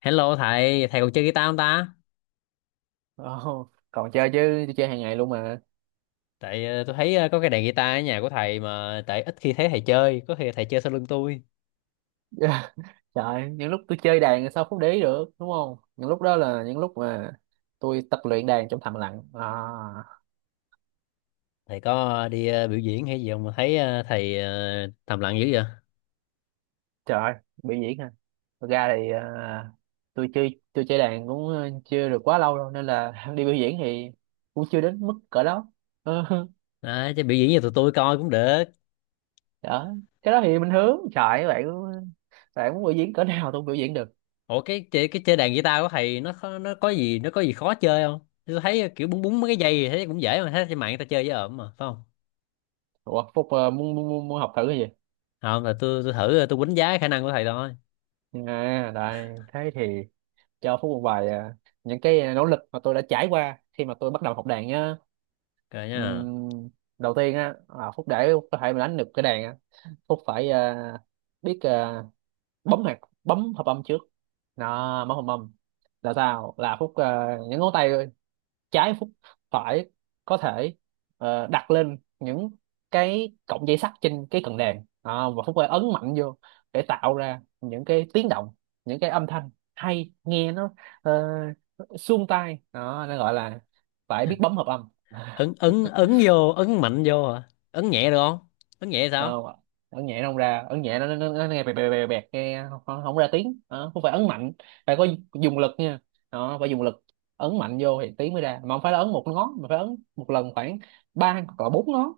Hello thầy, thầy còn chơi guitar không ta? Ồ, còn chơi chứ tôi chơi hàng ngày luôn mà. Tại tôi thấy có cái đàn guitar ở nhà của thầy mà tại ít khi thấy thầy chơi, có khi thầy chơi sau lưng tôi. Trời, những lúc tôi chơi đàn thì sao không để ý được, đúng không? Những lúc đó là những lúc mà tôi tập luyện đàn trong thầm lặng à. Thầy có đi biểu diễn hay gì không mà thấy thầm lặng dữ vậy? Trời, biểu diễn ha. Thật ra thì à, tôi chơi đàn cũng chưa được quá lâu đâu nên là đi biểu diễn thì cũng chưa đến mức cỡ đó. Ờ, Đấy, chứ biểu diễn cho tụi tôi coi cũng được. đó, cái đó thì bình thường. Trời bạn, bạn muốn biểu diễn cỡ nào tôi cũng biểu diễn được. Ủa cái chơi đàn guitar của thầy nó có gì khó chơi không? Tôi thấy kiểu búng búng mấy cái dây thì thấy cũng dễ mà thấy trên mạng người ta chơi với ổn mà, phải không? Ủa Phúc muốn, muốn, muốn muốn học thử cái gì? Không là tôi thử tôi đánh giá khả năng của thầy thôi. À, đây thế thì cho Phú một vài à, những cái nỗ lực mà tôi đã trải qua khi mà tôi bắt đầu học đàn nhá. Rồi nha. Ừm, đầu tiên á à, Phúc để có thể mà đánh được cái đàn á, Phúc phải à, biết à, bấm hợp âm trước. Đó, bấm hợp âm là sao? Là Phúc à, những ngón tay trái phúc phải có thể đặt lên những cái cọng dây sắt trên cái cần đàn à, và Phúc phải ấn mạnh vô để tạo ra những cái tiếng động, những cái âm thanh hay, nghe nó tai đó, nó gọi là phải biết bấm hợp âm. Ấn ấn ấn vô, ấn mạnh vô hả? Ấn nhẹ được không? Ấn nhẹ Thấy sao? không ạ, ấn nhẹ nó không ra. Ấn nhẹ nó nghe bẹt bẹt bẹt bẹt, nghe không không ra tiếng. Đó, không phải ấn mạnh, phải có dùng lực nha. Đó, phải dùng lực, ấn mạnh vô thì tiếng mới ra, mà không phải là ấn một ngón mà phải ấn một lần khoảng ba hoặc là bốn ngón.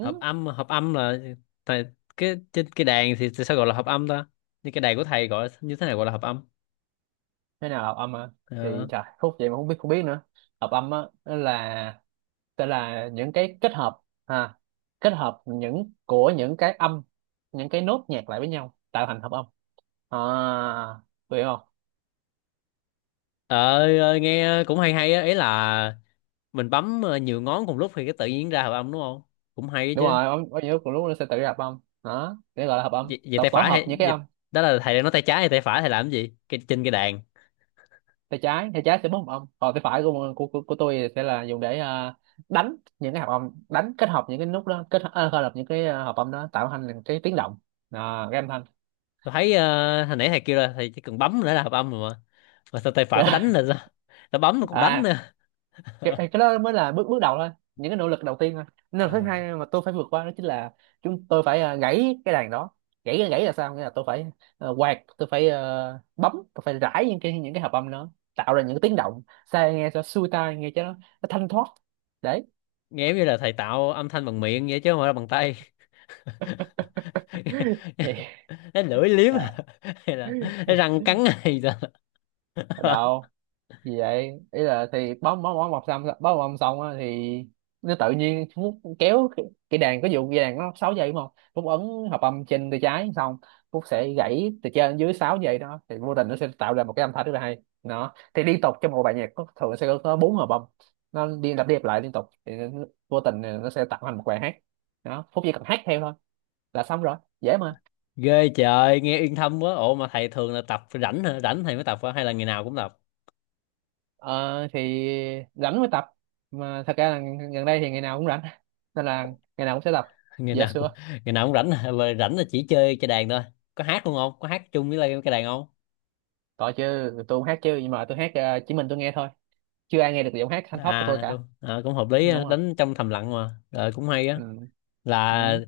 hợp âm hợp âm là thầy, cái trên cái đàn thì, sao gọi là hợp âm ta, như cái đàn của thầy gọi như thế nào gọi là hợp âm? Thế nào là hợp âm à? Thì ờ trời, khúc vậy mà không biết nữa. Hợp âm á, nó là, tức là những cái kết hợp ha, kết hợp của những cái âm, những cái nốt nhạc lại với nhau tạo thành hợp âm. À, hiểu không? Trời ơi, nghe cũng hay hay á, ý là mình bấm nhiều ngón cùng lúc thì cái tự nhiên ra hợp âm đúng không, cũng hay Đúng chứ. rồi, âm có nhiều cùng lúc nó sẽ tự hợp âm đó, cái gọi là hợp âm, Vậy tập tay tổ phải hợp hay những cái âm. Đó là thầy đang nói tay trái hay tay phải, thầy làm cái gì cái, trên cái đàn? Tay trái, tay trái sẽ bấm hợp âm, còn tay phải của tôi sẽ là dùng để à, đánh những cái hợp âm, đánh kết hợp những cái nút đó, kết à, kết hợp những cái à, hợp âm đó tạo thành cái tiếng động, à, cái âm thanh. Tôi thấy hồi nãy thầy kêu là thầy chỉ cần bấm nữa là hợp âm rồi mà sao tay phải phải đánh là sao, nó bấm nó còn đánh À, nữa. Cái đó mới là bước bước đầu thôi, những cái nỗ lực đầu tiên thôi. Nỗ lực thứ à, hai mà tôi phải vượt qua đó chính là chúng tôi phải à, gãy cái đàn đó. Gãy, gãy là sao, nghĩa là tôi phải quạt, tôi phải bấm, tôi phải rải những cái hợp âm đó, tạo ra những cái tiếng động sao nghe cho xuôi tai, nghe cho nó thanh thoát. Đấy. nghe giống như là thầy tạo âm thanh bằng miệng vậy chứ không phải là bằng tay. Thì Cái lưỡi liếm à, hả? Hay là cái răng cắn hay sao? đâu gì vậy, ý là thì bóng bóng bóng mọc xong bóng bóng xong á, thì nó tự nhiên Phúc kéo cái đàn, có vụ cái đàn nó 6 giây, đúng không? Phúc ấn hợp âm trên tay trái xong, Phúc sẽ gãy từ trên dưới 6 giây đó, thì vô tình nó sẽ tạo ra một cái âm thanh rất là hay. Đó thì liên tục trong một bài nhạc thường sẽ có bốn hợp âm, nó đi lặp lại liên tục thì vô tình nó sẽ tạo thành một bài hát. Đó, Phúc chỉ cần hát theo thôi là xong rồi, dễ mà. Ghê trời, nghe yên thâm quá. Ủa mà thầy thường là tập rảnh hả, rảnh thầy mới tập hả? Hay là ngày nào cũng tập, Ờ, thì rảnh mới tập, mà thật ra là gần đây thì ngày nào cũng rảnh nên là ngày nào cũng sẽ tập. ngày Dạ nào cũng xưa ngày nào cũng rảnh hả? Mà rảnh là chỉ chơi cái đàn thôi, có hát luôn không, có hát chung với lại cái đàn không? tội chứ, tôi không hát chứ, nhưng mà tôi hát chỉ mình tôi nghe thôi, chưa ai nghe được giọng hát thanh thoát của tôi À cả. đúng à, cũng hợp lý Ừ, á, đúng rồi. đánh trong thầm lặng mà rồi cũng hay á. Ừ. là Ừ.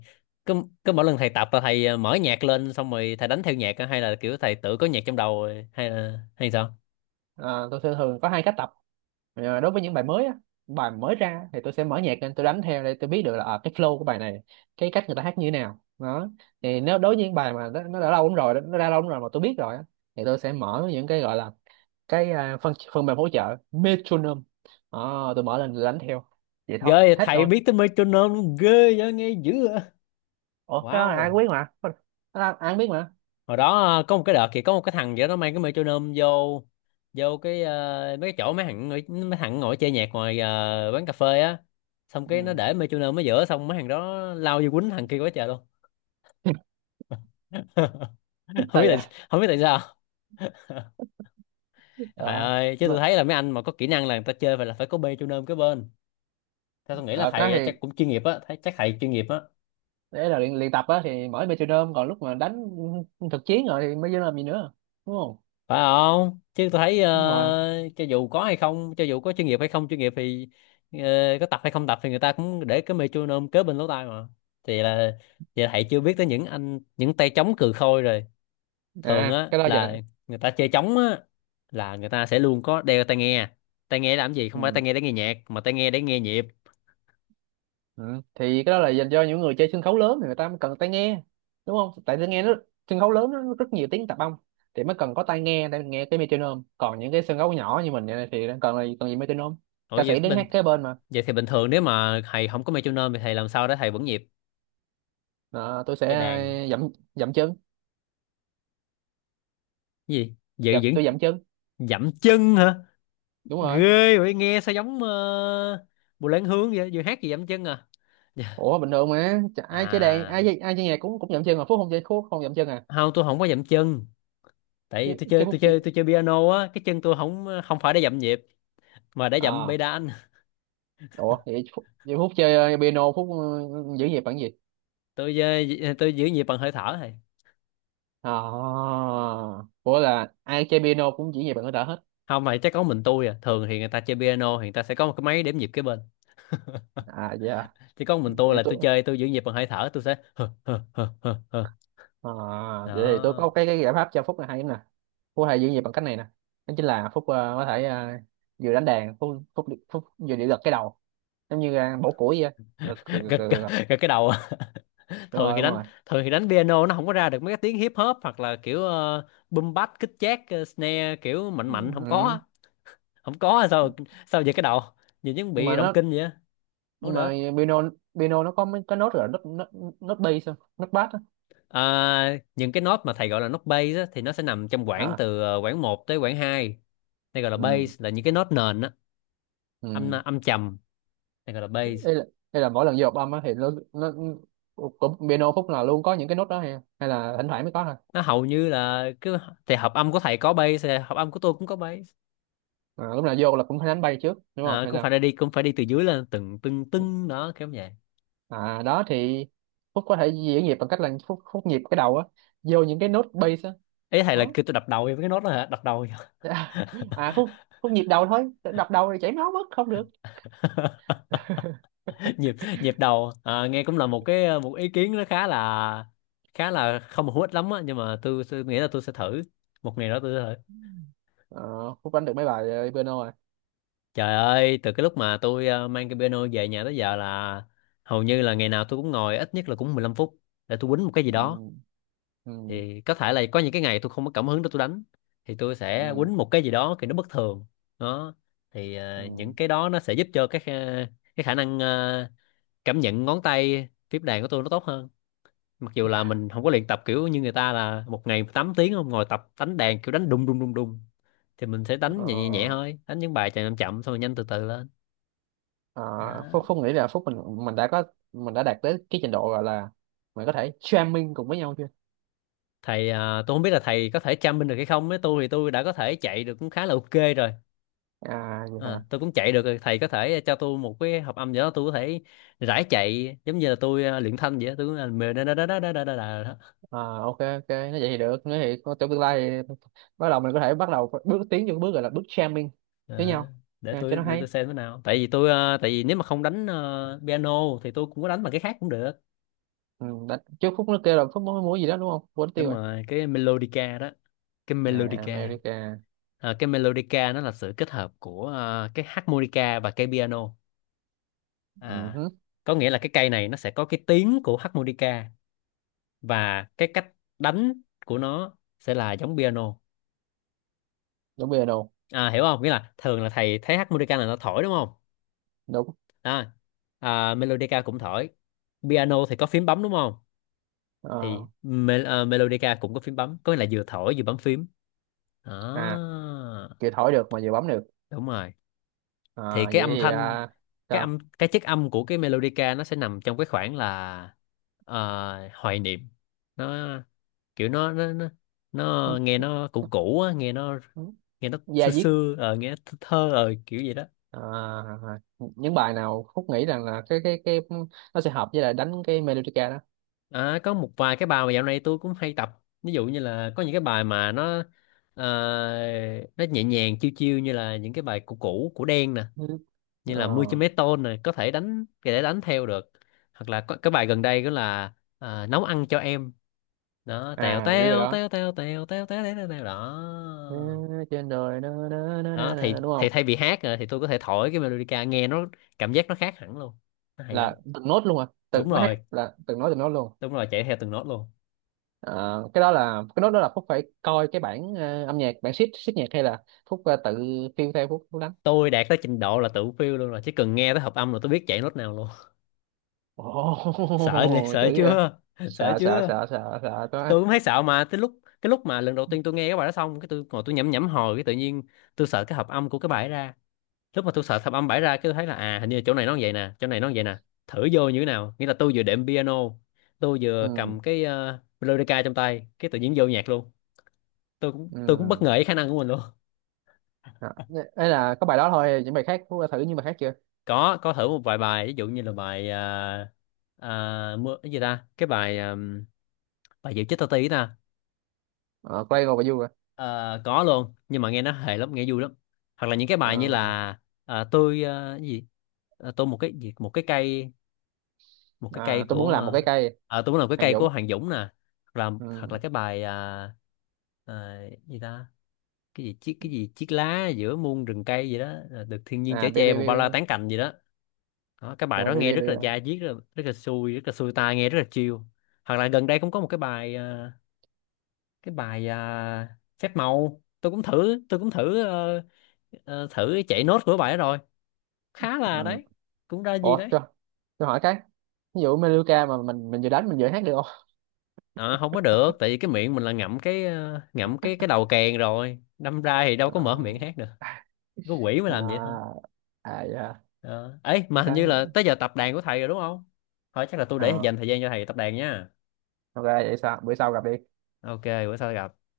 cứ cứ mỗi lần thầy tập là thầy mở nhạc lên xong rồi thầy đánh theo nhạc á? Hay là kiểu thầy tự có nhạc trong đầu rồi? Hay là hay sao? Ờ, tôi thường thường có hai cách tập. Ờ, đối với những bài mới á, bài mới ra thì tôi sẽ mở nhạc lên tôi đánh theo để tôi biết được là à, cái flow của bài này, cái cách người ta hát như thế nào đó. Thì nếu đối với những bài mà nó đã lâu lắm rồi, nó ra lâu lắm rồi mà tôi biết rồi á, thì tôi sẽ mở những cái gọi là cái à, phần phần mềm hỗ trợ Metronome. Ờ, tôi mở lên tôi đánh theo, vậy thôi, Ghê, hết thầy thôi. biết tới metronome luôn, ghê vậy, nghe dữ vậy. Ủa cái đó là ai cũng Wow, biết mà. Cái đó ai cũng biết mà. hồi đó có một cái đợt thì có một cái thằng vậy đó mang cái metronome vô vô cái mấy cái chỗ mấy thằng ngồi chơi nhạc ngoài quán cà phê á, xong cái nó Ừ. để metronome ở giữa, xong mấy thằng đó lao vô quýnh thằng kia quá trời luôn. Không Sao biết vậy. tại, không biết tại sao. Trời ờ ơi, chứ tôi mà- thấy là mấy anh mà có kỹ năng là người ta chơi phải là phải có metronome cái bên, theo tôi nghĩ là ờ, cái thầy chắc thì cũng chuyên nghiệp á, thấy chắc thầy chuyên nghiệp á. đấy là luyện tập á thì mở Metronome, còn lúc mà đánh thực chiến rồi thì mới vô làm gì nữa, đúng không? Phải không, chứ tôi thấy Đúng rồi. Cho dù có hay không, cho dù có chuyên nghiệp hay không chuyên nghiệp thì có tập hay không tập thì người ta cũng để cái metronome kế bên lỗ tai mà. Thì là thì là thầy chưa biết tới những anh những tay trống cừ khôi rồi. Thường À á cái đó giờ. là người ta chơi trống á là người ta sẽ luôn có đeo tai nghe, tai nghe làm gì, không phải tai Ừ. nghe để nghe nhạc mà tai nghe để nghe nhịp. Ừ. Thì cái đó là dành cho những người chơi sân khấu lớn thì người ta mới cần tai nghe, đúng không? Tại tôi nghe nó sân khấu lớn nó rất nhiều tiếng tạp âm thì mới cần có tai nghe để nghe cái metronome. Còn những cái sân khấu nhỏ như mình này thì cần là cần gì metronome. Ủa Ca vậy sĩ đứng bình hát kế bên mà. Vậy thì bình thường nếu mà thầy không có metronome thì thầy làm sao để thầy vững nhịp Ờ, tôi chơi sẽ đàn? dậm dậm chân, Cái gì giữ dậm, vững, tôi dậm chân. dậm chân hả? Đúng rồi. Ghê vậy, nghe sao giống Bùi Lan Hương vậy, vừa hát gì dậm chân à. Dạ. Ủa bình thường mà ai chơi đàn, À, ai chơi nhạc cũng cũng dậm chân mà Phúc không chơi, Phúc không dậm chân à? không, tôi không có dậm chân, tại Chứ vì tôi chứ chơi Phúc tôi chơi chơi tôi chơi piano á, cái chân tôi không không phải để dậm nhịp mà để dậm à. pedal. Ủa vậy vậy Phúc chơi piano, Phúc giữ nhịp bằng gì? Tôi giữ nhịp bằng hơi thở thôi. À, ủa là ai chơi piano cũng chỉ về bằng cái đỡ hết. Không mà chắc có mình tôi à, thường thì người ta chơi piano thì người ta sẽ có một cái máy đếm nhịp kế bên, À dạ. chỉ có mình tôi Để là tôi tôi chơi tôi giữ nhịp bằng hơi thở, tôi sẽ hơ, hơ, hơ, hơ, hơ. à, vậy thì tôi Đó. có cái giải pháp cho Phúc là hay lắm nè. Phúc hay giữ nhịp bằng cách này nè, đó chính là Phúc có thể vừa đánh đàn, Phúc Phúc Phúc vừa điệu gật cái đầu, giống như bổ củi vậy. Gật gật, gật, Gật gật. gật gật. gật cái đầu. Đúng Thường rồi, thì đúng đánh, rồi. thường thì đánh piano nó không có ra được mấy cái tiếng hip hop hoặc là kiểu uh, boom bap kích chát snare kiểu mạnh mạnh không có Ừ. á. Không có á, sao, sao vậy cái đầu nhìn giống nhưng bị mà động nó kinh vậy á. Không có nhưng mà được. piano piano nó có mấy cái nốt, nốt bass không? Nốt bass á. À, những cái nốt mà thầy gọi là nốt bass á, thì nó sẽ nằm trong quãng À. từ quãng một tới quãng hai, đây gọi là Ừ. bass, là những cái nốt nền á, âm Ừ. âm trầm, đây gọi là bass. đây là, đây là mỗi lần vô hợp âm á thì nó cũng piano, khúc nào luôn có những cái nốt đó ha, hay là thỉnh thoảng mới có thôi? Nó hầu như là cứ, thì hợp âm của thầy có bass thì hợp âm của tôi cũng có bass. À, lúc nào vô là cũng phải đánh bay trước đúng không À, hay cũng sao. phải đi cũng phải đi từ dưới lên từng từng từng đó, kiểu như vậy. À đó thì Phúc có thể diễn nhịp bằng cách là Phúc nhịp cái đầu á, vô những cái nốt bass á. Ý thầy là Đó. kêu tôi đập đầu với cái nốt đó hả, đập đầu hả? À Phúc Phúc nhịp đầu thôi, đập đầu thì chảy máu mất, không được. Nhịp nhịp đầu à, nghe cũng là một cái một ý kiến nó khá là, khá là không hữu ích lắm á, nhưng mà tôi nghĩ là tôi sẽ thử, một ngày đó tôi sẽ thử. Ờ, Phúc đánh được mấy bài piano rồi. Trời ơi, từ cái lúc mà tôi mang cái piano về nhà tới giờ là hầu như là ngày nào tôi cũng ngồi ít nhất là cũng 15 phút để tôi quýnh một cái gì đó. ừ, ừ, Thì có thể là có những cái ngày tôi không có cảm hứng để tôi đánh thì tôi sẽ ừ, quýnh một cái gì đó thì nó bất thường. Đó, thì ừ. Những cái đó nó sẽ giúp cho cái cái khả năng cảm nhận ngón tay tiếp đàn của tôi nó tốt hơn, mặc dù là mình không có luyện tập kiểu như người ta là một ngày 8 tiếng không, ngồi tập đánh đàn kiểu đánh đùng đùng đùng đùng thì mình sẽ đánh nhẹ nhẹ, nhẹ Ờ. thôi, đánh những bài chạy chậm chậm xong rồi nhanh từ từ lên. Ờ, Đó. Phúc Phúc nghĩ là Phúc mình mình đã có mình đã đạt tới cái trình độ gọi là mình có thể jamming cùng với nhau chưa? Thầy, tôi không biết là thầy có thể chăm binh được hay không, với tôi thì tôi đã có thể chạy được cũng khá là ok rồi. À vậy hả. À, tôi cũng chạy được rồi, thầy có thể cho tôi một cái hợp âm gì đó tôi có thể rải chạy giống như là tôi luyện thanh vậy đó. Tôi cũng là mề đó đó đó đó đó đó đó. À, ok ok, nói vậy thì được, nói thì có trong tương lai thì bắt đầu, mình có thể bắt đầu bước tiến vô cái bước gọi là bước jamming với Ờ, nhau. để À, cho tôi, nó để tôi hay. xem thế nào, tại vì tôi, tại vì nếu mà không đánh piano thì tôi cũng có đánh bằng cái khác cũng được. Ừ, đã, trước Phúc nó kêu là Phúc muốn muốn gì đó đúng không, quên tiêu Đúng rồi. rồi, cái melodica đó, cái À melodica. America. Ờ, cái melodica nó là sự kết hợp của cái harmonica và cái piano. Ừ, À, hứ, có nghĩa là cái cây này nó sẽ có cái tiếng của harmonica và cái cách đánh của nó sẽ là giống piano. đúng piano À, hiểu không, nghĩa là thường là thầy thấy harmonica là nó thổi đúng không, đúng. à, à melodica cũng thổi, piano thì có phím bấm đúng không, thì Ờ, Melodica cũng có phím bấm, có nghĩa là vừa thổi vừa bấm phím. à Đó. kìa, thổi được mà vừa bấm được. Đúng rồi, À, thì vậy cái âm thì thanh, à, cái sao âm cái chất âm của cái melodica nó sẽ nằm trong cái khoảng là hoài niệm, nó kiểu nó nghe nó cũ cũ á, nghe nó, nghe nó da xưa diết. xưa nghe nó thơ thơ kiểu gì đó. À, những bài nào Phúc nghĩ rằng là cái nó sẽ hợp với lại đánh cái melodica đó. À, có một vài cái bài mà dạo này tôi cũng hay tập, ví dụ như là có những cái bài mà nó ờ, nó nhẹ nhàng chiêu chiêu như là những cái bài cũ cũ của Đen, Ừ. như là 10 Ờ, mấy tôn này có thể đánh, có thể đánh theo được, hoặc là có, cái bài gần đây đó là nấu ăn cho em đó, tèo à biết bài tèo đó. tèo tèo tèo tèo tèo tèo tèo tèo Ừ, đó. trên đời đó, đó, đó, Đó đó, thì đó, đúng thì không? thay vì hát rồi thì tôi có thể thổi cái melodica, nghe nó cảm giác nó khác hẳn luôn, nó hay lắm. Là từng nốt luôn à, tự Đúng nó hát rồi, là từng nốt luôn. đúng rồi, chạy theo từng nốt luôn. Ờ, cái đó là cái nốt đó là Phúc phải coi cái bản âm nhạc, bản sheet sheet nhạc, hay là Phúc tự phiêu theo, Phúc Phúc đánh. Tôi đạt tới trình độ là tự phiêu luôn rồi, chỉ cần nghe tới hợp âm là tôi biết chạy nốt nào luôn. Ồ Sợ đi, chữ sợ vậy. chưa, sợ sợ sợ chưa, sợ sợ sợ có. tôi cũng thấy sợ, mà tới lúc cái lúc mà lần đầu tiên tôi nghe cái bài đó xong cái tôi ngồi tôi nhẩm nhẩm hồi cái tự nhiên tôi sợ cái hợp âm của cái bài ấy ra, lúc mà tôi sợ hợp âm bài ra cái tôi thấy là à hình như là chỗ này nó như vậy nè, chỗ này nó như vậy nè, thử vô như thế nào, nghĩa là tôi vừa đệm piano, tôi vừa Ừ. cầm cái melodica trong tay cái tự nhiên vô nhạc luôn, tôi cũng bất Ừ. ngờ với khả năng của mình luôn. Đó. Ấy là có bài đó thôi, những bài khác Phúc đã thử những bài khác chưa? Có thử một vài bài, ví dụ như là bài mưa cái gì ta, cái bài bài Diệu chết tao tí nè. Ờ, Quay ngồi và vui à? Ờ, có luôn nhưng mà nghe nó hề lắm, nghe vui lắm, hoặc là những cái Ờ, bài như là cái gì, tôi một cái gì một cái cây, một cái cây à, tôi của muốn làm một cái cây. Tôi muốn làm cái Hàng cây của Dũng. Hoàng Dũng nè, hoặc là, hoặc là Ừ. cái bài ờ, gì ta, cái gì chiếc, cái gì chiếc lá giữa muôn rừng cây gì đó được thiên nhiên chở À bê che bê một bê bao bê. la tán cành gì đó. Đó, cái bài Rồi đó bê nghe bê rất bê là đó. da diết, rất là xui, rất là xui tai, nghe rất là chill. Hoặc là gần đây cũng có một cái bài, cái bài phép màu tôi cũng thử, tôi cũng thử thử chạy nốt của bài đó rồi, khá là Ừ. đấy, cũng ra gì ủa tôi, đấy. tôi hỏi cái, ví dụ Meluka mà mình vừa đánh mình vừa hát được không? À, không có được tại vì cái miệng mình là ngậm cái ngậm cái đầu kèn rồi, đâm ra thì đâu Ờ, có mở miệng hát được, có quỷ mới làm vậy thôi. à, à dạ Ờ, ấy mà hình như là ok. tới giờ tập đàn của thầy rồi đúng không, thôi chắc là tôi để Ờ, dành thời gian cho thầy tập đàn nha. ok vậy sao bữa sau gặp đi. Ok, bữa sau gặp